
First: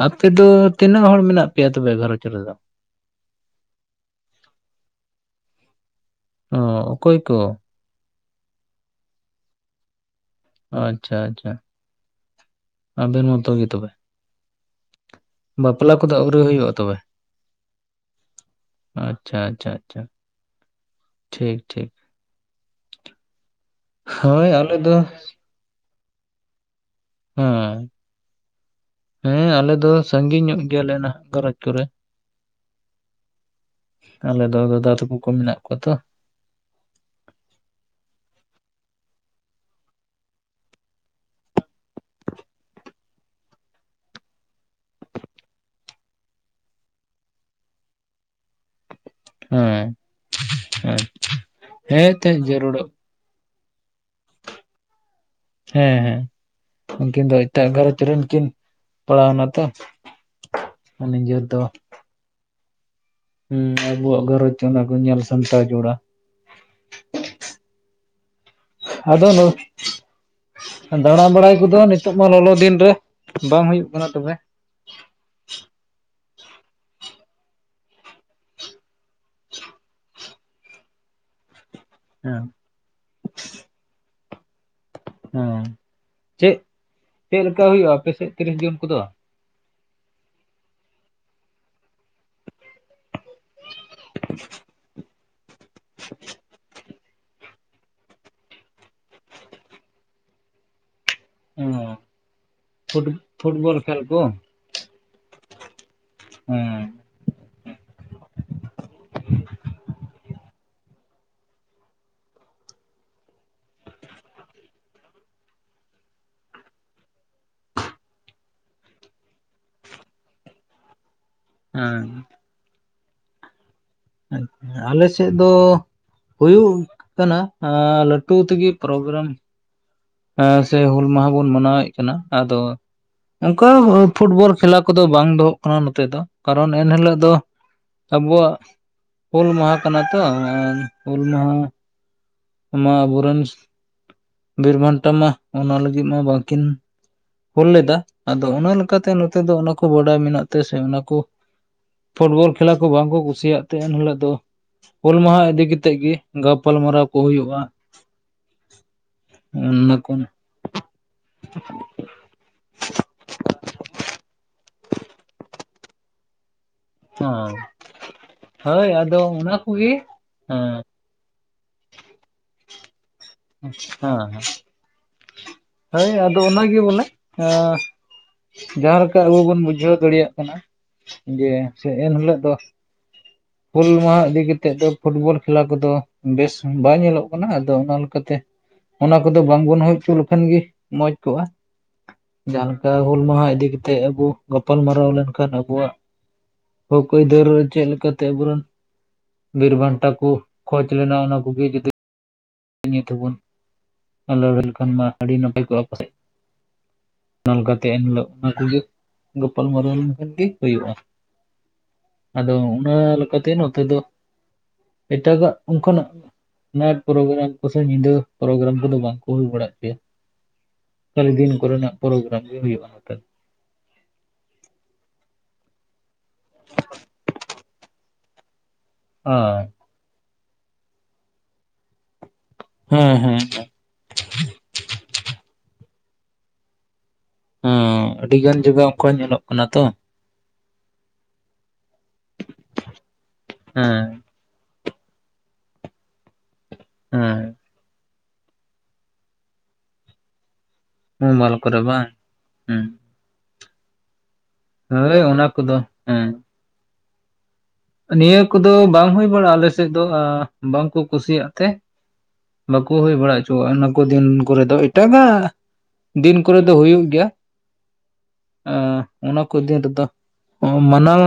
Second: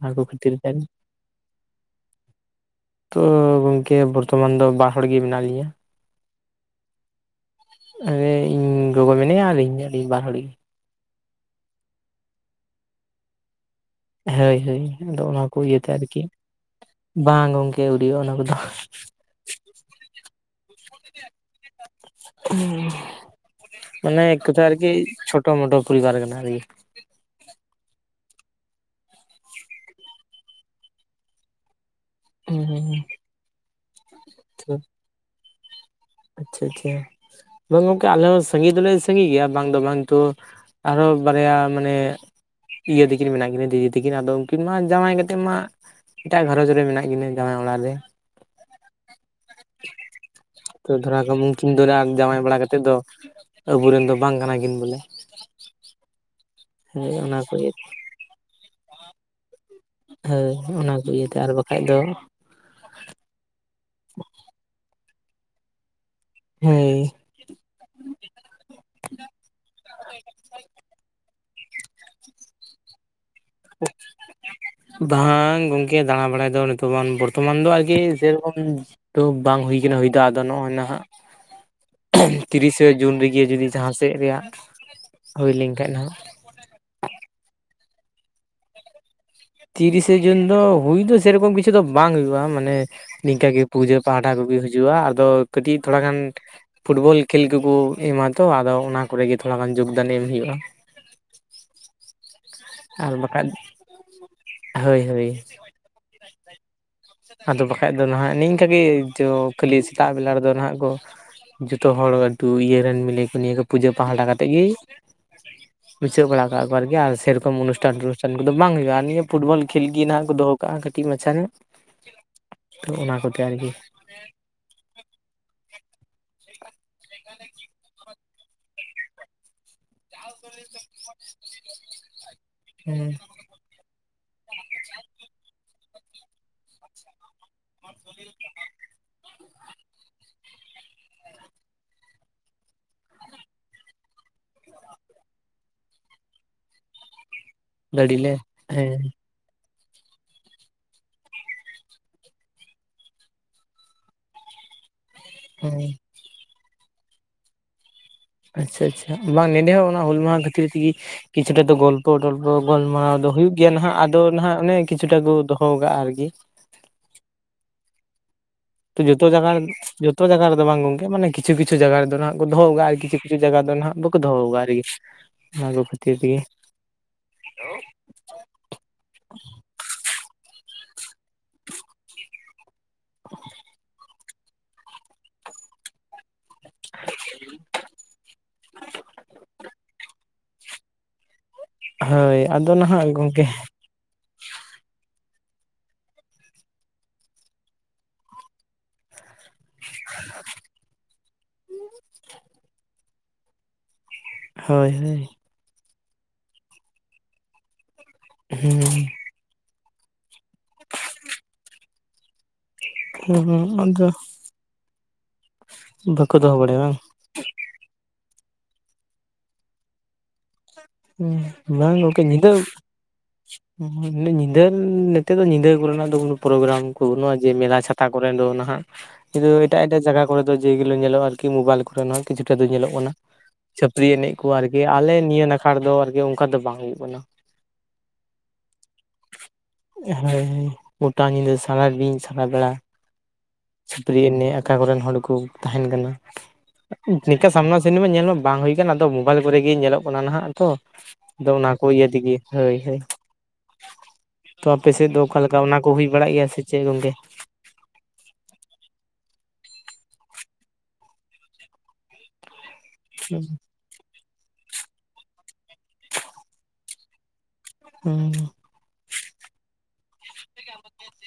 ᱚᱱᱟ ᱠᱚ ᱟᱯᱮ ᱫᱚ ᱠᱷᱟᱹᱛᱤᱨ ᱛᱮ ᱛᱤᱱᱟᱹᱜ ᱦᱚᱲ ᱢᱮᱱᱟᱜ ᱯᱮᱭᱟ ᱛᱚᱵᱮ ᱜᱷᱟᱨᱚᱸᱡᱽ ᱨᱮᱫᱚ᱾ ᱛᱚ ᱜᱚᱝᱠᱮ ᱵᱚᱨᱛᱚᱢᱟᱱ ᱫᱚ ᱵᱟᱨ ᱦᱚᱲ ᱜᱮ ᱢᱮᱱᱟᱜ ᱞᱤᱧᱟᱹ᱾ ᱚ ᱚᱠᱚᱭ ᱠᱚ᱾ ᱮ ᱤᱧ ᱜᱚᱜᱚ ᱢᱮᱱᱟᱧᱟ ᱟᱹᱞᱤᱧ ᱟᱹᱰᱤ ᱵᱟᱨ ᱦᱚᱲ ᱜᱮ᱾ ᱟᱪᱪᱷᱟ ᱟᱪᱪᱷᱟ ᱟᱵᱮᱱ ᱢᱚᱛᱚ ᱜᱮ ᱛᱚᱵᱮ᱾ ᱦᱳᱭ ᱦᱳᱭ ᱟᱫᱚ ᱚᱱᱟ ᱠᱚ ᱤᱭᱟᱹᱛᱮ ᱵᱟᱯᱞᱟ ᱠᱚᱫᱚ ᱟᱨᱠᱤ ᱟᱹᱣᱨᱤ ᱦᱩᱭᱩᱜᱼᱟ ᱛᱚᱵᱮ ᱵᱟᱝ ᱜᱚᱢᱠᱮ ᱟᱹᱣᱩᱨᱼᱟ ᱚᱱᱟ ᱠᱚᱫᱚ᱾ ᱟᱪᱪᱷᱟ ᱟᱪᱪᱷᱟ ᱟᱪᱪᱷᱟ ᱴᱷᱤᱠ ᱴᱷᱤᱠ᱾ ᱢᱟᱱᱮ ᱦᱳᱭ ᱠᱚᱛᱷᱟ ᱟᱞᱮ ᱟᱨᱠᱤ ᱫᱚ ᱪᱷᱳᱴᱳ ᱢᱳᱴᱳ ᱯᱚᱨᱤᱵᱟᱨ ᱠᱟᱱᱟ ᱟᱨᱠᱤ᱾ ᱦᱮᱸ [unintelligible] ᱦᱮᱸ ᱟᱞᱮ ᱫᱚ ᱥᱟᱺᱜᱤᱧ ᱧᱚᱜ ᱜᱮᱭᱟᱞᱮ ᱱᱟᱦᱟᱜ ᱜᱷᱟᱨᱚᱸᱡᱽ ᱠᱚᱨᱮ᱾ ᱦᱩᱸ ᱦᱩᱸ ᱟᱞᱮ ᱫᱚ ᱫᱟᱫᱟ ᱛᱟᱠᱚ ᱠᱚ ᱢᱮᱱᱟᱜ ᱠᱚᱣᱟ ᱛᱚ᱾ ᱟᱪᱪᱷᱟ ᱟᱪᱪᱷᱟ ᱵᱟᱝ ᱜᱚᱝᱠᱮ ᱟᱞᱮ ᱦᱚᱸ ᱥᱟᱺᱜᱤᱧ ᱫᱚᱞᱮ ᱥᱟᱺᱜᱤᱧ ᱜᱮᱭᱟ ᱵᱟᱝ ᱫᱚ ᱵᱟᱝ ᱛᱚ᱾ ᱟᱨᱚᱦᱚᱸ ᱵᱟᱨᱭᱟ ᱢᱟᱱᱮ᱾ ᱤᱭᱟᱹ ᱛᱟᱹᱠᱤᱱ ᱢᱮᱱᱟᱜ ᱠᱤᱱᱟᱹ ᱫᱤᱫᱤ ᱛᱟᱠᱤᱱ ᱟᱫᱚ ᱩᱱᱠᱤᱱ ᱢᱟ ᱡᱟᱶᱟᱭ ᱠᱟᱛᱮᱫ ᱢᱟ᱾ ᱮᱴᱟᱜ ᱜᱷᱟᱨᱚᱸᱧᱡᱽ ᱨᱮ ᱢᱮᱱᱟᱜ ᱠᱤᱱᱟᱹ ᱡᱟᱶᱟᱭ ᱚᱲᱟᱜ ᱨᱮ᱾ [unintelligible] ᱛᱚ ᱫᱷᱚᱨᱟᱣ ᱠᱟᱢ ᱩᱱᱠᱤᱱ ᱫᱚ ᱟᱨ ᱦᱮᱸ ᱡᱟᱶᱟᱭ ᱛᱮᱫ ᱵᱟᱲᱟ ᱠᱟᱛᱮᱫ ᱡᱟᱹᱨᱩᱲᱚᱜ ᱫᱚ ᱟᱵᱚᱨᱮᱱ ᱫᱚ ᱵᱟᱝ ᱠᱟᱱᱟ ᱠᱤᱱ ᱵᱚᱞᱮ᱾ ᱦᱮᱸ ᱦᱮᱸ ᱦᱳᱭ ᱩᱱᱠᱤᱱ ᱫᱚ ᱚᱱᱟ ᱠᱚ ᱮᱴᱟᱜ ᱜᱷᱟᱨᱚᱧᱡᱽ ᱨᱮᱱ ᱠᱤᱱ ᱯᱟᱲᱟᱣᱮᱱᱟ ᱛᱚ᱾ ᱦᱳᱭ ᱚᱱᱟ ᱠᱚ ᱤᱭᱟᱹᱛᱮ ᱱᱤᱡᱮᱨ ᱟᱨ ᱵᱟᱠᱷᱟᱡ ᱫᱚ᱾ ᱦᱮᱸ ᱟᱵᱚᱣᱟᱜ ᱜᱷᱟᱨᱚᱸᱡᱽ ᱚᱱᱟ ᱠᱚ ᱧᱮᱞ ᱥᱟᱢᱴᱟᱣ ᱡᱚᱲᱟ᱾ ᱦᱮᱸ ᱟᱫᱚ ᱱᱩ ᱫᱟᱲᱟᱸ ᱵᱟᱲᱟᱭ ᱠᱚᱫᱚ ᱱᱤᱛᱚᱜ ᱢᱟ ᱞᱚᱞᱚ ᱫᱤᱱ ᱨᱮ᱾ ᱵᱟᱝ ᱦᱩᱭᱩᱜ ᱠᱟᱱᱟ ᱛᱚᱵᱮ᱾ ᱵᱟᱝ ᱜᱚᱝᱠᱮ ᱫᱟᱬᱟᱸ ᱵᱟᱲᱟᱭ ᱫᱚ ᱱᱤᱛᱚᱜᱵᱟᱱ ᱵᱚᱨᱛᱚᱢᱟᱱ ᱫᱚ ᱟᱨᱠᱤ ᱥᱮᱨᱚᱠᱚᱢ᱾ ᱛᱚ ᱵᱟᱝ ᱦᱩᱭ ᱠᱟᱱᱟ ᱦᱩᱭ ᱫᱚ ᱟᱫᱚ ᱱᱚᱜ-ᱚᱭ ᱱᱟᱦᱟᱜ᱾ ᱦᱮᱸ ᱛᱤᱨᱤᱥᱮ ᱡᱩᱱ ᱨᱮᱜᱮ ᱡᱩᱫᱤ ᱡᱟᱦᱟᱸ ᱥᱮᱫ ᱨᱮᱭᱟᱜ᱾ ᱦᱩᱭ ᱦᱮᱸ ᱞᱮᱱᱠᱷᱟᱡ ᱱᱟᱦᱟᱜ ᱪᱮᱫ ᱪᱮᱫ ᱞᱮᱠᱟ ᱦᱩᱭᱩᱜᱼᱟ ᱟᱯᱮᱥᱮᱫ ᱛᱤᱨᱤᱥ ᱡᱩᱱ ᱠᱚᱫᱚ᱾ ᱛᱤᱨᱤᱥᱮ ᱡᱩᱱ ᱫᱚ ᱦᱩᱭ ᱫᱚ ᱥᱮᱨᱚᱠᱚᱢ ᱠᱤᱪᱷᱩ᱾ ᱠᱤᱪᱷᱩ ᱫᱚ ᱵᱟᱝ ᱦᱩᱭᱩᱜᱼᱟ ᱢᱟᱱᱮ ᱱᱤᱝᱠᱟᱹ ᱜᱮ ᱯᱩᱡᱟᱹ ᱯᱟᱦᱴᱟ ᱠᱚᱜᱮ ᱦᱤᱡᱩᱜᱼᱟ ᱟᱫᱚ᱾ ᱠᱟᱹᱴᱤᱡ ᱛᱷᱚᱲᱟ ᱜᱟᱱ᱾ ᱯᱷᱩᱴᱵᱚᱞ ᱠᱷᱮᱞ ᱠᱚᱠᱚ ᱮᱢᱟ ᱛᱚ ᱟᱫᱚ ᱚᱱᱟ ᱠᱚᱨᱮ ᱜᱮ ᱛᱷᱚᱲᱟ ᱜᱟᱱ ᱡᱳᱜᱫᱟᱱ ᱮᱢ ᱦᱩᱭᱩᱜᱼᱟ᱾ ᱚ ᱟᱨ ᱵᱟᱠᱷᱟᱡᱽ ᱠᱚ ᱦᱳᱭ ᱦᱳᱭ᱾ ᱦᱩᱸ ᱟᱫᱚ ᱵᱟᱠᱷᱟᱡ ᱫᱚ ᱱᱟᱦᱟᱜ ᱱᱤᱝᱠᱟᱹ ᱜᱮ ᱡᱚ ᱠᱷᱟᱹᱞᱤ ᱥᱮᱛᱟᱜ ᱵᱮᱞᱟ ᱨᱮᱫᱚ ᱱᱟᱦᱟᱜ ᱜᱚ ᱡᱷᱚᱛᱚ ᱦᱚᱲ ᱫᱩ ᱤᱭᱟᱹ ᱨᱮᱱ ᱢᱤᱞᱮ ᱠᱚ ᱱᱤᱭᱟᱹ ᱠᱚ ᱯᱩᱡᱟᱹ ᱯᱟᱦᱴᱟ ᱠᱟᱛᱮᱫ ᱜᱮ ᱜᱩᱪᱷᱟᱹᱣ ᱵᱟᱲᱟ ᱠᱟᱜ-ᱟ ᱠᱚ ᱟᱨᱠᱤ ᱟᱨ ᱥᱮ ᱨᱚᱠᱚᱢ ᱚᱱᱩᱴᱷᱟᱱ ᱴᱚᱱᱩᱴᱷᱟᱱ ᱠᱚ ᱫᱚ ᱵᱟᱝ ᱦᱩᱭᱩᱜᱼᱟ ᱟᱨ ᱱᱤᱭᱟᱹ ᱯᱷᱩᱴᱵᱚᱞ ᱠᱷᱮᱞ ᱜᱮ ᱱᱟᱦᱟᱜ ᱠᱚ ᱫᱚᱦᱚ ᱠᱟᱜ ᱟ ᱠᱟᱹᱴᱤᱡ ᱢᱟᱪᱷᱟ ᱧᱚᱜ ᱦᱮᱸ ᱛᱚ ᱚᱱᱟ ᱠᱚᱛᱮ ᱟᱨᱠᱤ ᱟᱞᱮ ᱥᱮᱫ ᱫᱚ ᱦᱩᱭᱩᱜ ᱠᱟᱱᱟ ᱟ ᱞᱟᱹᱴᱩ ᱴᱩ ᱛᱮᱜᱮ ᱯᱨᱳᱜᱨᱟᱢ ᱦᱮᱸ ᱥᱮ ᱦᱩᱞ ᱢᱟᱦᱟ ᱵᱚᱱ ᱢᱟᱱᱟᱣᱮᱫ ᱠᱟᱱᱟ, ᱟᱫᱚ ᱦᱮᱸ ᱚᱱᱠᱟ ᱯᱷᱩᱴᱵᱚᱞ ᱠᱷᱮᱞᱟ ᱠᱚᱫᱚ ᱵᱟᱝ ᱫᱚᱦᱚᱜ ᱠᱟᱱᱟ ᱱᱚᱛᱮ, ᱫᱚ ᱠᱟᱨᱚᱱ ᱮᱱ ᱦᱤᱞᱳᱜ ᱫᱚ ᱟᱵᱚᱣᱟᱜ ᱦᱩᱞ ᱢᱟᱦᱟ ᱠᱟᱱᱟ ᱛᱚ ᱟᱨᱻ ᱦᱩᱞ ᱢᱟᱦᱟ ᱢᱟ ᱟᱵᱚᱨᱮᱱ ᱵᱤᱨᱵᱟᱱᱴᱟ ᱢᱟ ᱚᱱᱟ ᱞᱟᱹᱜᱤᱫ ᱢᱟ ᱵᱟᱝ ᱠᱤᱱ ᱦᱩᱞ ᱞᱮᱫᱟ, ᱜᱟᱹᱰᱤ ᱞᱮ ᱟᱫᱚ ᱚᱱᱟ ᱦᱮᱸ ᱞᱮᱠᱟᱛᱮ ᱱᱚ ᱱᱚᱛᱮ ᱫᱚ ᱚᱱᱟ ᱠᱚ ᱵᱟᱰᱟᱭ ᱢᱮᱱᱟᱜ ᱛᱮ ᱥᱮ ᱚᱱᱟ ᱠᱚ ᱯᱷᱩᱴᱵᱚᱞ ᱠᱷᱮᱞᱟ ᱠᱚ ᱵᱟᱝ ᱠᱚ ᱠᱩᱥᱤᱭᱟᱜ ᱛᱮ ᱮᱱ ᱦᱤᱞᱳᱜ ᱫᱚ ᱦᱩᱞ ᱢᱟᱦᱟ ᱤᱫᱤ ᱦᱮᱸ ᱠᱟᱛᱮᱫ ᱜᱮ ᱜᱟᱯᱟᱞ ᱢᱟᱨᱟᱣ ᱠᱚ ᱦᱩᱭᱩᱜᱼᱟ᱾ ᱟᱪᱪᱷᱟ ᱟᱪᱪᱷᱟ ᱵᱟᱝ ᱱᱮᱸᱰᱮ ᱦᱚᱸ ᱚᱱᱟ ᱦᱩᱞ ᱢᱟᱦᱟ ᱠᱷᱟᱹᱛᱤᱨ ᱛᱮᱜᱤ ᱠᱤᱪᱷᱩᱴᱟ ᱫᱚ ᱜᱚᱞ ᱜᱚᱞᱯᱚ-ᱴᱚᱞᱯᱚ ᱜᱟᱞᱢᱟᱨᱟᱣ ᱫᱚ ᱦᱩᱭᱩᱜ ᱜᱮᱭᱟ ᱱᱟᱦᱟᱜ, ᱟᱫᱚ ᱱᱟᱦᱟᱜ ᱚᱱᱮ ᱠᱤᱪᱷᱩᱴᱟ ᱠᱚ ᱫᱚᱦᱚ ᱠᱟᱜᱼᱟ ᱟᱨᱠᱤ ᱦᱚᱸ ᱛᱚ ᱡᱚᱛᱚ ᱡᱟᱭᱜᱟ ᱨᱮ ᱡᱚᱛᱚ ᱡᱟᱭᱜᱟ ᱨᱮᱫᱚ ᱵᱟᱝ ᱦᱮᱸ ᱜᱚᱝᱠᱮ ᱢᱟᱱᱮ ᱠᱤ ᱠᱤᱪᱷᱩ ᱠᱤᱪᱷᱩ ᱡᱟᱭᱜᱟ ᱨᱮᱫᱚ ᱱᱟᱦᱟᱜ ᱫᱚᱦᱚ ᱟᱠᱟᱫ ᱟᱨ ᱠᱤᱷᱩ ᱠᱤᱪᱷᱩ ᱡᱟᱭᱜᱟ ᱫᱚ ᱱᱟᱦᱟᱜ ᱵᱟᱠᱚ ᱦᱮᱸ ᱫᱚᱦᱚ ᱟᱠᱟᱜ-ᱟ ᱟᱨᱠᱤ ᱚᱱᱟ ᱠᱚ ᱦᱳᱭ ᱠᱷᱟᱹᱛᱤᱨ ᱛᱮᱜᱮ ᱟᱫᱚ ᱚᱱᱟ ᱜᱮ ᱵᱚᱞᱮ ᱟ ᱡᱟᱦᱟᱸᱞᱮᱠᱟ ᱟᱵᱚ ᱵᱚᱱ ᱵᱩᱡᱷᱟᱹᱣ ᱫᱟᱲᱮᱭᱟᱜ ᱠᱟᱱᱟ, ᱡᱮ ᱮᱱᱦᱤᱞᱟᱹᱜ ᱫᱚ [unintelligible] ᱦᱩᱞ ᱢᱟᱦᱟ ᱤᱫᱤ ᱠᱟᱛᱮᱫ ᱫᱚ ᱯᱷᱩᱴᱵᱚᱞ ᱠᱷᱮᱞᱟ ᱠᱚ ᱫᱚ ᱵᱮᱥ ᱵᱟᱭ ᱧᱮᱞᱚᱜ ᱠᱟᱱᱟ, ᱟᱫᱚ ᱚᱱᱟ ᱞᱮᱠᱟᱛᱮ ᱚᱱᱟ ᱠᱚᱫᱚ ᱵᱟᱝᱵᱚᱱ ᱦᱩᱭ ᱦᱚᱪᱚ ᱞᱮ ᱞᱮᱠᱷᱟᱱ ᱜᱮ ᱢᱚᱸᱡᱽ ᱠᱚᱜᱼᱟ ᱦᱳᱭ ᱡᱟᱦᱟᱸ ᱟᱫᱚ ᱞᱮᱠᱟ ᱱᱟᱦᱟᱜ ᱦᱩᱞ ᱢᱟᱦᱟ ᱜᱚᱝᱠᱮ ᱤᱫᱤ ᱠᱟᱛᱮ ᱛᱮ ᱟᱵᱚ ᱜᱟᱯᱟᱞ ᱢᱟᱨᱟᱨᱟᱣ ᱞᱮᱱᱠᱷᱟᱱ, ᱟᱵᱚᱣᱟᱜ ᱦᱚᱠ ᱟᱹᱭᱫᱟᱹᱨ ᱪᱮᱫ ᱞᱮᱠᱟ ᱛᱮ ᱟᱵᱩᱨᱮᱱ ᱵᱤᱨ ᱵᱟᱱᱴᱟ ᱠᱚ ᱠᱷᱚᱡᱽ ᱞᱮᱱᱟ ᱾ ᱚᱱᱟ ᱠᱚᱜᱮ ᱡᱩᱫᱤ ᱱᱤᱛ ᱦᱚᱵᱩᱱ ᱟᱞᱚ ᱞᱮᱠᱷᱟᱱ ᱦᱳᱭ ᱢᱟ ᱦᱳᱭ ᱟᱹᱰᱤ ᱱᱟᱯᱟᱭ ᱠᱚᱜᱼᱟ ᱯᱟᱥᱮᱡ᱾ ᱚᱱᱠᱟ ᱛᱮ ᱮᱱᱦᱤᱞᱳᱜ ᱚᱱᱟ ᱠᱚᱜᱮ ᱜᱳᱯᱟᱞᱢᱟᱨᱟᱣ ᱞᱮᱠᱷᱟᱱ ᱜᱮ ᱦᱩᱭᱩᱜᱼᱟ᱾ ᱟᱫᱚ ᱩᱱ ᱚᱱᱟ ᱞᱮᱠᱟᱛᱮ ᱦᱩᱸ ᱱᱚᱛᱮ ᱫᱚ ᱟᱫᱚ ᱮᱴᱟᱜᱟᱜ, ᱚᱱᱠᱟᱱᱟᱜ ᱵᱟᱠᱚ ᱫᱚᱦᱚ ᱵᱟᱲᱟᱭᱟ ᱵᱟᱝ ᱱᱟᱴ ᱯᱨᱚᱜᱨᱟᱢ ᱯᱟᱥᱮ ᱧᱤᱫᱟᱹ ᱯᱨᱳᱜᱨᱟᱢ ᱠᱚᱫᱚ ᱵᱟᱝ ᱠᱚ ᱦᱳᱭ ᱵᱟᱲᱟᱜ ᱯᱮᱭᱼᱟ ᱠᱷᱟᱞᱤ ᱦᱩᱸ ᱫᱤᱱ ᱠᱚᱨᱮᱱᱟᱜ ᱵᱟᱝ ᱜᱚᱝᱠᱮ ᱯᱨᱳᱜᱨᱟᱢ ᱧᱤᱫᱟᱹ ᱜᱮ ᱦᱳᱭᱳᱜᱼᱟ ᱱᱚᱛᱮ ᱧᱤᱫᱟᱹ ᱱᱮᱛᱮ ᱫᱚ ᱧᱤᱫᱟᱹ ᱠᱚᱨᱮᱱᱟᱜ ᱫᱚ ᱠᱳᱱᱳ ᱯᱨᱳᱜᱨᱟᱢ ᱠᱚ ᱵᱟᱱᱩᱹᱜ ᱟ, ᱡᱮ ᱢᱮᱞᱟ ᱪᱷᱟᱛᱟ ᱠᱚᱨᱮ ᱫᱚ ᱱᱟᱦᱟᱜ ᱱᱤᱛᱚᱜ ᱫᱚ ᱦᱳᱭ ᱮᱴᱟᱜ ᱮᱴᱟᱜ ᱡᱟᱜᱟ ᱠᱚᱨᱮ ᱫᱚ ᱡᱮ ᱜᱩᱞᱚ ᱧᱮᱞᱚᱜᱼᱟ ᱟᱨᱠᱤ ᱢᱳᱵᱟᱭᱤᱞ ᱠᱚᱨᱮ ᱦᱚᱸ ᱠᱤᱪᱷᱩ ᱨᱮ ᱫᱚ ᱧᱮᱞᱚᱜ ᱠᱟᱱᱟ ᱦᱮᱸ ᱦᱮᱸ ᱪᱷᱟᱹᱯᱨᱤ ᱮᱱᱮᱡ ᱠᱚ ᱟᱨᱠᱤ ᱟᱞᱮ ᱱᱤᱭᱟᱹ ᱱᱟᱠᱷᱟ ᱨᱮ ᱫᱚ ᱟᱨᱠᱤ ᱚᱱᱠᱟ ᱫᱚ ᱵᱟᱝ ᱦᱩᱭᱩᱜ ᱠᱟᱱᱟ ᱦᱩᱸ ᱟᱹᱰᱤ ᱜᱟᱱ ᱡᱟᱜᱟ ᱚᱱᱠᱟ ᱧᱮᱞᱚᱜ ᱠᱟᱱᱟ ᱛᱚ ᱦᱮᱸ ᱜᱚᱴᱟ ᱧᱤᱫᱟᱹ ᱥᱟᱨᱟ ᱫᱤᱱ ᱥᱟᱨᱟ ᱵᱮᱲᱟ ᱦᱮᱸ ᱪᱷᱟᱯᱨᱤ ᱮᱱᱮᱡ ᱟᱠᱟ ᱠᱚᱨᱮᱱ ᱦᱚᱲ ᱠᱚ ᱛᱟᱦᱮᱱ ᱠᱟᱱᱟ ᱦᱮᱸ ᱪᱮᱜᱠᱟ ᱥᱟᱢᱱᱟ ᱥᱟᱢᱱᱤ ᱢᱟ ᱧᱮᱞ ᱢᱟ ᱵᱟᱝ ᱦᱳᱭ ᱠᱟᱱᱟ ᱟᱫᱚ ᱢᱳᱵᱟᱞ ᱠᱚᱨᱮᱜ ᱜᱮ ᱧᱮᱞᱚᱜ ᱠᱟᱱᱟ ᱱᱟᱦᱟᱜ ᱛᱷᱚ ᱟᱫᱚ ᱢᱳᱵᱟᱭᱤᱞ ᱚᱱᱟ ᱠᱚᱨᱮ ᱠᱚ ᱤᱭᱟᱹ ᱵᱟᱝ ᱛᱮᱜᱮ ᱦᱳᱭ ᱦᱮᱸ ᱦᱳᱭ ᱛᱚ ᱟᱯᱮ ᱥᱮᱫ ᱫᱚ ᱦᱳᱭ ᱚᱠᱟ ᱞᱮᱠᱟ ᱠᱚᱫᱚ ᱚᱱᱟ ᱠᱚ ᱦᱩᱭ ᱦᱮᱸ ᱵᱟᱲᱟᱜ ᱜᱮᱭᱟ ᱥᱮ ᱪᱮᱫ ᱜᱚᱝᱠᱮ? ᱱᱤᱭᱟᱹ ᱠᱚᱫᱚ ᱵᱟᱝ ᱦᱩᱭ ᱵᱟᱲᱟᱜᱼᱟ ᱟᱞᱮ ᱥᱮᱫ ᱫᱚ ᱵᱟᱝ ᱠᱚ ᱠᱩᱥᱤᱭᱟᱜ ᱛᱮ, ᱵᱟᱠᱚ ᱦᱩᱭ ᱵᱟᱲᱟ ᱦᱚᱪᱚᱣᱼᱟ ᱚᱱᱟ ᱠᱚ ᱫᱤᱱ ᱠᱚᱨᱮᱫ ᱫᱚ, ᱮᱴᱟᱜᱟᱜ ᱫᱤᱱ ᱠᱚᱨᱮᱫᱚ ᱦᱩᱭᱩᱜ ᱜᱮᱭᱟ ᱾ ᱦᱩᱸ᱾ ᱟᱸ ᱚᱱᱟ ᱠᱚ ᱫᱤᱱ ᱨᱮᱫᱚ ᱢᱟᱱᱟᱣ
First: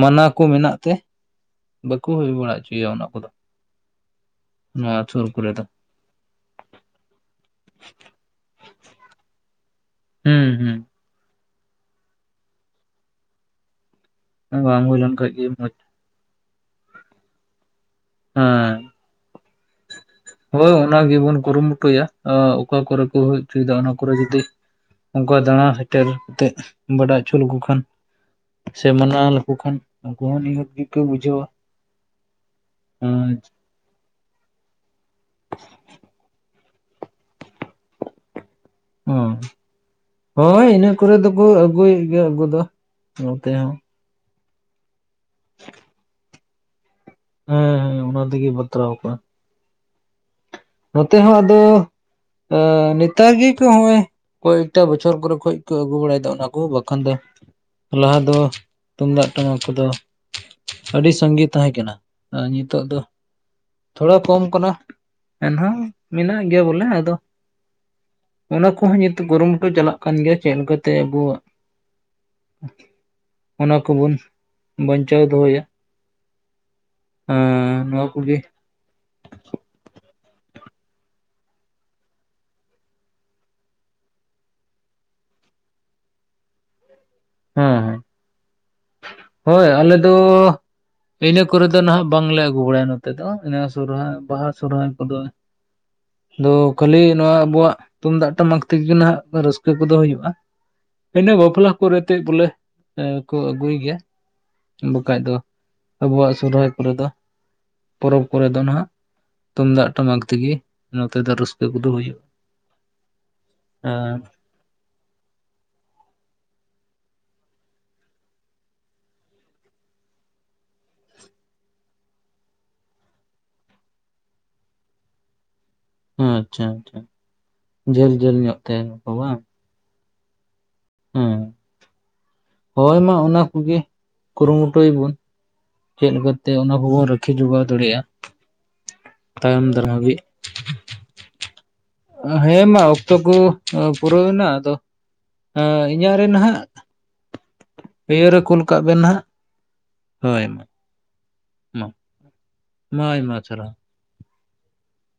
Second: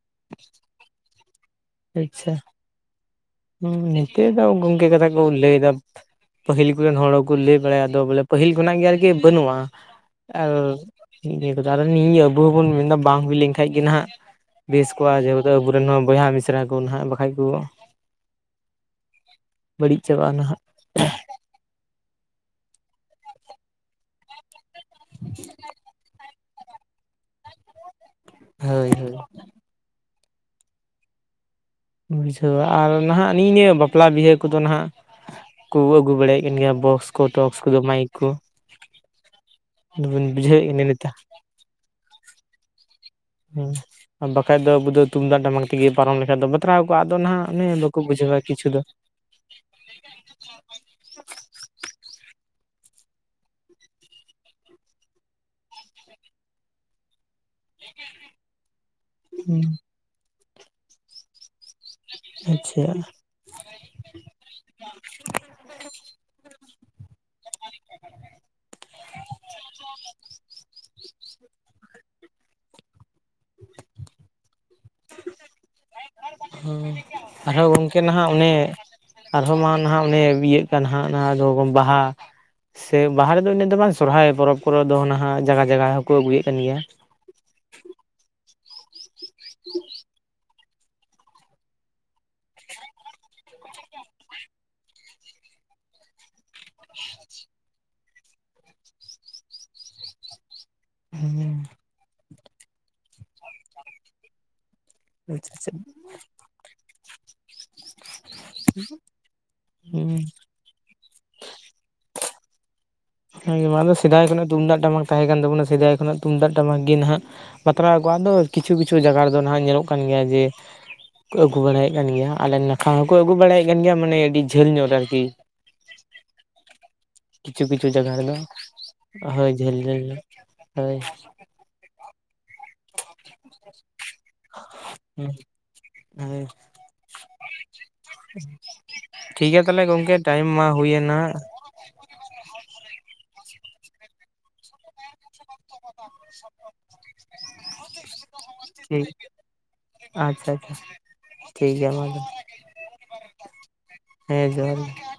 ᱢᱟᱱᱟ ᱠᱚ ᱢᱮᱱᱟᱜ ᱛᱮ ᱵᱟᱠᱚ ᱦᱩᱭ ᱵᱟᱲᱟ ᱩᱪᱩᱭᱟ ᱚᱱᱟ ᱠᱚᱫᱚ ᱾ ᱦᱢ ᱱᱤᱛᱚᱜ ᱫᱚ ᱜᱚᱝᱠᱮ ᱠᱟᱛᱷᱟ ᱠᱚ ᱫᱚ ᱞᱟᱹᱭᱮᱫᱟ ᱯᱟᱹᱦᱤᱞ ᱠᱚᱨᱮᱱ ᱦᱚᱲ ᱦᱚᱸᱠᱚ ᱞᱟᱹᱭ ᱵᱟᱲᱟᱭᱟ ᱟᱫᱚ ᱵᱚᱞᱮ ᱯᱟᱹᱦᱤᱞ ᱠᱷᱚᱱᱟᱜ ᱜᱮ ᱟᱨᱠᱤ ᱵᱟᱹᱱᱩᱜᱼᱟ ᱟᱨ ᱦᱩᱸ ᱦᱩᱸ ᱠᱟᱨᱚᱱ ᱱᱤᱭᱟᱹ ᱟᱵᱚ ᱦᱚᱸᱵᱚᱱ ᱢᱮᱱᱫᱟ ᱵᱟᱝ ᱦᱩᱭ ᱞᱮᱱᱠᱷᱟᱡ ᱜᱮ ᱱᱟᱦᱟᱜ ᱵᱟᱝ ᱵᱮᱥ ᱦᱩᱭ ᱠᱚᱜᱼᱟ ᱞᱮᱱᱠᱷᱟᱡ ᱜᱮ ᱡᱮᱦᱮᱛᱩ ᱢᱚᱡᱽ ᱟᱵᱚᱨᱮᱱ ᱦᱚᱸ ᱵᱚᱭᱦᱟ ᱢᱤᱥᱨᱟ ᱠᱚ ᱱᱟᱦᱟᱜ ᱵᱟᱠᱷᱟᱡ ᱠᱚ ᱦᱮᱸ ᱾ ᱵᱟᱹᱲᱤᱡ ᱪᱟᱵᱟᱜᱼᱟ ᱱᱟᱜ ᱾ ᱛᱚ ᱚᱱᱟ ᱜᱮᱵᱚᱱ ᱠᱩᱨᱩᱢᱩᱴᱩᱭᱟ, ᱟ ᱚᱠᱟ ᱠᱚᱨᱮ ᱠᱚ ᱦᱩᱭ ᱦᱚᱪᱚᱭᱮᱫᱟ ᱚᱱᱟ ᱠᱚᱨᱮ ᱡᱩᱫᱤ ᱚᱱᱠᱟ ᱫᱟᱬᱟ ᱥᱮᱴᱮᱨ ᱠᱟᱛᱮᱜ ᱵᱟᱰᱟᱭ ᱚᱪᱚ ᱞᱮᱠᱚ ᱠᱷᱟᱱ ᱥᱮ ᱦᱳᱭ ᱦᱳᱭ ᱢᱟᱱᱟ ᱞᱮᱠᱚ ᱠᱷᱟᱱ ᱩᱱᱠᱩ ᱦᱚᱸ ᱱᱤᱦᱟᱹᱛ ᱜᱮᱠᱚ ᱵᱩᱡᱷᱟᱹᱣᱟ ᱾ ᱵᱩᱡᱷᱟᱹᱣᱟ ᱟᱨ ᱱᱟᱦᱟᱜ ᱱᱤᱜ ᱱᱤᱭᱟᱹ ᱵᱟᱯ ᱵᱟᱯᱞᱟ ᱵᱤᱦᱟᱹ ᱠᱚᱫᱚ ᱦᱟᱜ ᱠᱚ ᱟᱹᱜᱩ ᱵᱟᱲᱟᱭᱮᱫ ᱠᱟᱱ ᱜᱮᱭᱟ ᱵᱚᱠᱥ ᱠᱚ ᱴᱚᱠᱥ ᱠᱚᱫᱚ ᱢᱟᱭᱤᱠ ᱠᱚ ᱚ, ᱵᱚᱱ ᱦᱳᱭ ᱵᱩᱡᱷᱟᱹᱣᱮᱫ ᱠᱟᱱᱟ ᱤᱱᱟᱹ ᱱᱮᱛᱟᱨ ᱠᱚᱨᱮ ᱫᱚᱠᱚ ᱟᱹᱜᱩᱭᱮᱜ ᱜᱮᱭᱟ ᱟᱹᱜᱩ ᱫᱚ ᱾ ᱦᱢ, ᱟᱨ ᱵᱟᱠᱷᱟᱡ ᱫᱚ ᱟᱵᱩ ᱫᱚ ᱛᱩᱢᱫᱟᱜ ᱴᱟᱢᱟᱠ ᱛᱮᱜᱮ ᱯᱟᱨᱚᱢ ᱞᱮᱠᱷᱟᱡ ᱫᱚ ᱵᱟᱛᱨᱟᱣ ᱠᱚᱜᱼᱟ ᱟᱫᱚ ᱱᱟᱜ ᱚᱱᱮ ᱦᱮᱸ ᱵᱟᱠᱚ ᱦᱮᱸ ᱚᱱᱟ ᱵᱩᱡᱷᱟᱹᱣᱟ ᱛᱮᱜᱮ ᱠᱤᱪᱷᱩ ᱫᱚ ᱵᱟᱛᱨᱟᱣ ᱠᱚᱣᱟ ᱱᱚᱛᱮ ᱦᱚᱸ ᱟᱫᱚ ᱟᱸ ᱱᱮᱛᱟᱨ ᱜᱮ ᱠᱚᱜᱼᱚᱭ ᱠᱚᱭᱮᱠᱴᱟ ᱵᱚᱪᱷᱚᱨ ᱠᱚᱨᱮ ᱠᱷᱚᱡ ᱠᱚ ᱟᱹᱜᱩ ᱵᱟᱲᱟᱭᱮᱫᱟ ᱚᱱᱟ ᱠᱚ ᱵᱟᱠᱷᱟᱱ ᱫᱚ ᱞᱟᱦᱟ ᱫᱚ ᱛᱩᱢᱫᱟᱜ ᱴᱟᱢᱟᱠ ᱠᱚᱫᱚ ᱟᱹᱰᱤ ᱥᱟᱸᱜᱮ ᱛᱟᱦᱮᱸ ᱠᱟᱱᱟ, ᱟᱨ ᱱᱤᱛᱳᱜ ᱟᱪᱪᱷᱟ ᱫᱚ ᱛᱷᱚᱲᱟ ᱠᱚᱢ ᱠᱟᱱᱟ ᱾ ᱮᱱᱦᱚᱸ ᱢᱮᱱᱟᱜ ᱜᱮᱭᱟ ᱵᱚᱞᱮ ᱟᱫᱚ ᱚᱱᱟ ᱠᱚᱦᱚᱸ ᱱᱤᱛᱳᱜ ᱠᱩᱨᱩᱼᱢᱩᱴᱩ ᱪᱟᱞᱟᱜ ᱠᱟᱱ ᱜᱮᱭᱟ ᱪᱮᱫ ᱞᱮᱠᱟ ᱛᱮ ᱟᱵᱚ ᱚᱱᱟ ᱠᱚᱵᱚᱱ ᱵᱟᱧᱪᱟᱣ ᱫᱚᱦᱚᱭᱟ ᱾ ᱦᱚᱸ ᱟᱨᱦᱚᱸ ᱜᱚᱝᱠᱮ ᱱᱚᱣᱟ ᱱᱟᱦᱟᱜ ᱠᱚᱜᱮ ᱚᱱᱮ ᱟᱨᱦᱚᱸ ᱢᱟ ᱱᱟᱦᱟᱜ ᱚᱱᱮ ᱤᱭᱟᱹᱜ ᱠᱟᱱ ᱦᱟᱜ ᱚᱱᱟ ᱫᱚ ᱵᱟᱦᱟ ᱥᱮ ᱵᱟᱦᱟ ᱨᱮᱫᱚ ᱤᱱᱟᱹᱜ ᱫᱚ ᱵᱟᱝ ᱥᱚᱨᱦᱟᱭ ᱯᱚᱨᱚᱵᱽ ᱠᱚᱨᱮ ᱫᱚ ᱱᱟᱦᱟᱜ ᱡᱟᱜᱟ ᱡᱟᱜᱟ ᱦᱚᱸᱠᱚ ᱟᱹᱜᱩᱭᱮᱫ ᱠᱟᱱ ᱜᱮᱭᱼᱟ ᱾ ᱦᱮᱸ ᱦᱮᱸ, ᱦᱳᱭ ᱟᱞᱮ ᱫᱚ ᱤᱱᱟᱹ ᱠᱚᱨᱮ ᱫᱚ ᱱᱟᱦᱟᱜ ᱵᱟᱝᱞᱮ ᱟᱹᱜᱩ ᱵᱟᱲᱟᱭᱟ ᱱᱚᱛᱮ ᱫᱚ ᱤᱱᱟᱹ ᱥᱚᱨᱦᱟᱭ, ᱵᱟᱦᱟ ᱥᱚᱨᱦᱟᱭ ᱠᱚᱫᱚ [inaudible] ᱟᱫᱚ ᱠᱷᱟᱹᱞᱤ ᱱᱚᱣᱟ ᱟᱵᱩᱣᱟᱜ ᱛᱩᱢᱫᱟᱜ ᱴᱟᱢᱟᱠ ᱛᱮᱜᱮ ᱱᱟᱦᱟᱜ ᱨᱟᱹᱥᱠᱟᱹ ᱠᱚᱫᱚ ᱦᱩᱭᱩᱜᱼᱟ, ᱤᱱᱟᱹ ᱵᱟᱯᱞᱟ ᱠᱚᱨᱮᱜ ᱛᱮ ᱵᱚᱞᱮ ᱠᱚ ᱟᱹᱜᱩᱭ ᱜᱮᱭᱟ ᱾ ᱵᱟᱠᱷᱟᱡ ᱫᱚ ᱟᱪᱪᱷᱟ ᱟᱪᱪᱷᱟ ᱟᱵᱚᱣᱟᱜ ᱥᱚᱨᱦᱟᱭ ᱠᱚᱨᱮ ᱫᱚ ᱯᱚᱨᱚᱵᱽ ᱠᱚᱨᱮ ᱫᱚ ᱱᱟᱦᱜ ᱛᱩᱢᱫᱟᱜ ᱴᱟᱢᱟᱠ ᱛᱮᱜᱮ ᱱᱚᱛᱮ ᱫᱚ ᱨᱟᱹᱥᱠᱟᱹ ᱠᱚᱫᱚ ᱦᱩᱭᱩᱜᱼᱟ ᱾ ᱦᱮᱸᱥᱮ ᱵᱟᱝ ᱟᱫᱚ ᱥᱮᱫᱟᱭ ᱠᱷᱚᱱᱟᱜ ᱛᱩᱢᱫᱟᱜ ᱴᱟᱢᱟᱠ ᱛᱟᱦᱮᱸ ᱠᱟᱱ ᱛᱟᱵᱚᱱᱟ ᱥᱮᱫᱟᱭ ᱠᱷᱚᱱᱟᱜ ᱛᱩᱢᱫᱟᱜ ᱴᱟᱢᱟᱠ ᱜᱮ ᱱᱟᱦᱟᱜ ᱵᱟᱛᱨᱟᱣ ᱠᱚᱣᱟᱜ ᱟᱫᱚ ᱠᱤᱪᱷᱩ- ᱠᱤᱪᱷᱩ ᱡᱟᱭᱜᱟ ᱨᱮᱫᱚ ᱱᱟᱦᱟᱜ ᱧᱮᱞᱚᱜ ᱠᱟᱱ ᱜᱮᱭᱟ ᱡᱮ ᱠᱚ ᱟᱹᱜᱩ ᱵᱟᱲᱟᱭᱮᱫ ᱠᱟᱱ ᱜᱮᱭᱟ ᱟᱞᱮ ᱱᱟᱠᱷᱟ ᱦᱚᱸᱠᱚ ᱟᱹᱜᱩ ᱵᱟᱲᱟᱭᱮᱫ ᱠᱟᱱ ᱜᱮᱭᱟ ᱢᱟᱱᱮ ᱟᱹᱰᱤ ᱡᱷᱟᱹᱞ ᱧᱚᱜ ᱨᱮ ᱟᱨᱠᱤ [inaudible] ᱟᱪᱪᱷᱟ ᱟᱪᱪᱷᱟ, ᱠᱤᱪᱷᱩ ᱠᱤᱪᱷᱩ ᱡᱷᱟᱹᱞ ᱡᱟᱭᱜᱟ ᱨᱮᱫᱚ ᱡᱷᱟᱹᱞ ᱧᱚᱜ ᱛᱟᱦᱮᱱᱟᱠᱚ ᱵᱟᱝ? ᱦᱳᱭ ᱡᱷᱟᱹᱞ ᱡᱷᱟᱹᱞ ᱜᱮ ᱦᱳᱭ ᱾ ᱦᱮᱸ, ᱦᱳᱭ ᱢᱟ ᱚᱱᱟ ᱠᱚᱜᱮ ᱠᱩᱨᱩᱢᱩᱴᱩᱭᱼᱵᱚᱱ ᱾ ᱪᱮᱫ ᱦᱳᱭ ᱞᱮᱠᱟᱛᱮ ᱚᱱᱟ ᱠᱚᱵᱚᱱ ᱨᱟᱹᱠᱷᱤ ᱡᱚᱜᱟᱣ ᱫᱟᱲᱮᱭᱟᱜᱼᱟ ᱾ ᱴᱷᱤᱠ ᱜᱮᱭᱟ ᱛᱟᱦᱚᱞᱮ ᱜᱚᱝᱠᱮ ᱴᱟᱭᱤᱢ ᱢᱟ ᱦᱩᱭᱮᱱᱟ ᱾ ᱦᱮᱸ ᱢᱟ ᱚᱠᱛᱚ ᱠᱚ ᱯᱩᱨᱟᱹᱣ ᱮᱱᱟ ᱟᱫᱚ ᱤᱧᱟᱹᱜ ᱨᱮ ᱱᱟᱦᱟᱜ ᱤᱭᱟᱹ ᱨᱮ ᱠᱩᱞ ᱠᱟᱜ ᱵᱮᱱ ᱴᱷᱤᱠ ᱱᱟᱦᱟᱸᱜ ᱾ ᱟᱪᱪᱷᱟ ᱟᱪᱪᱷᱟ ᱾ ᱴᱷᱤᱠ ᱜᱮᱭᱟ ᱢᱟ ᱟᱫᱚ ᱾ ᱠᱟᱪᱨᱟ ᱦᱮᱸ ᱡᱚᱦᱟᱨ ᱜᱮ ᱾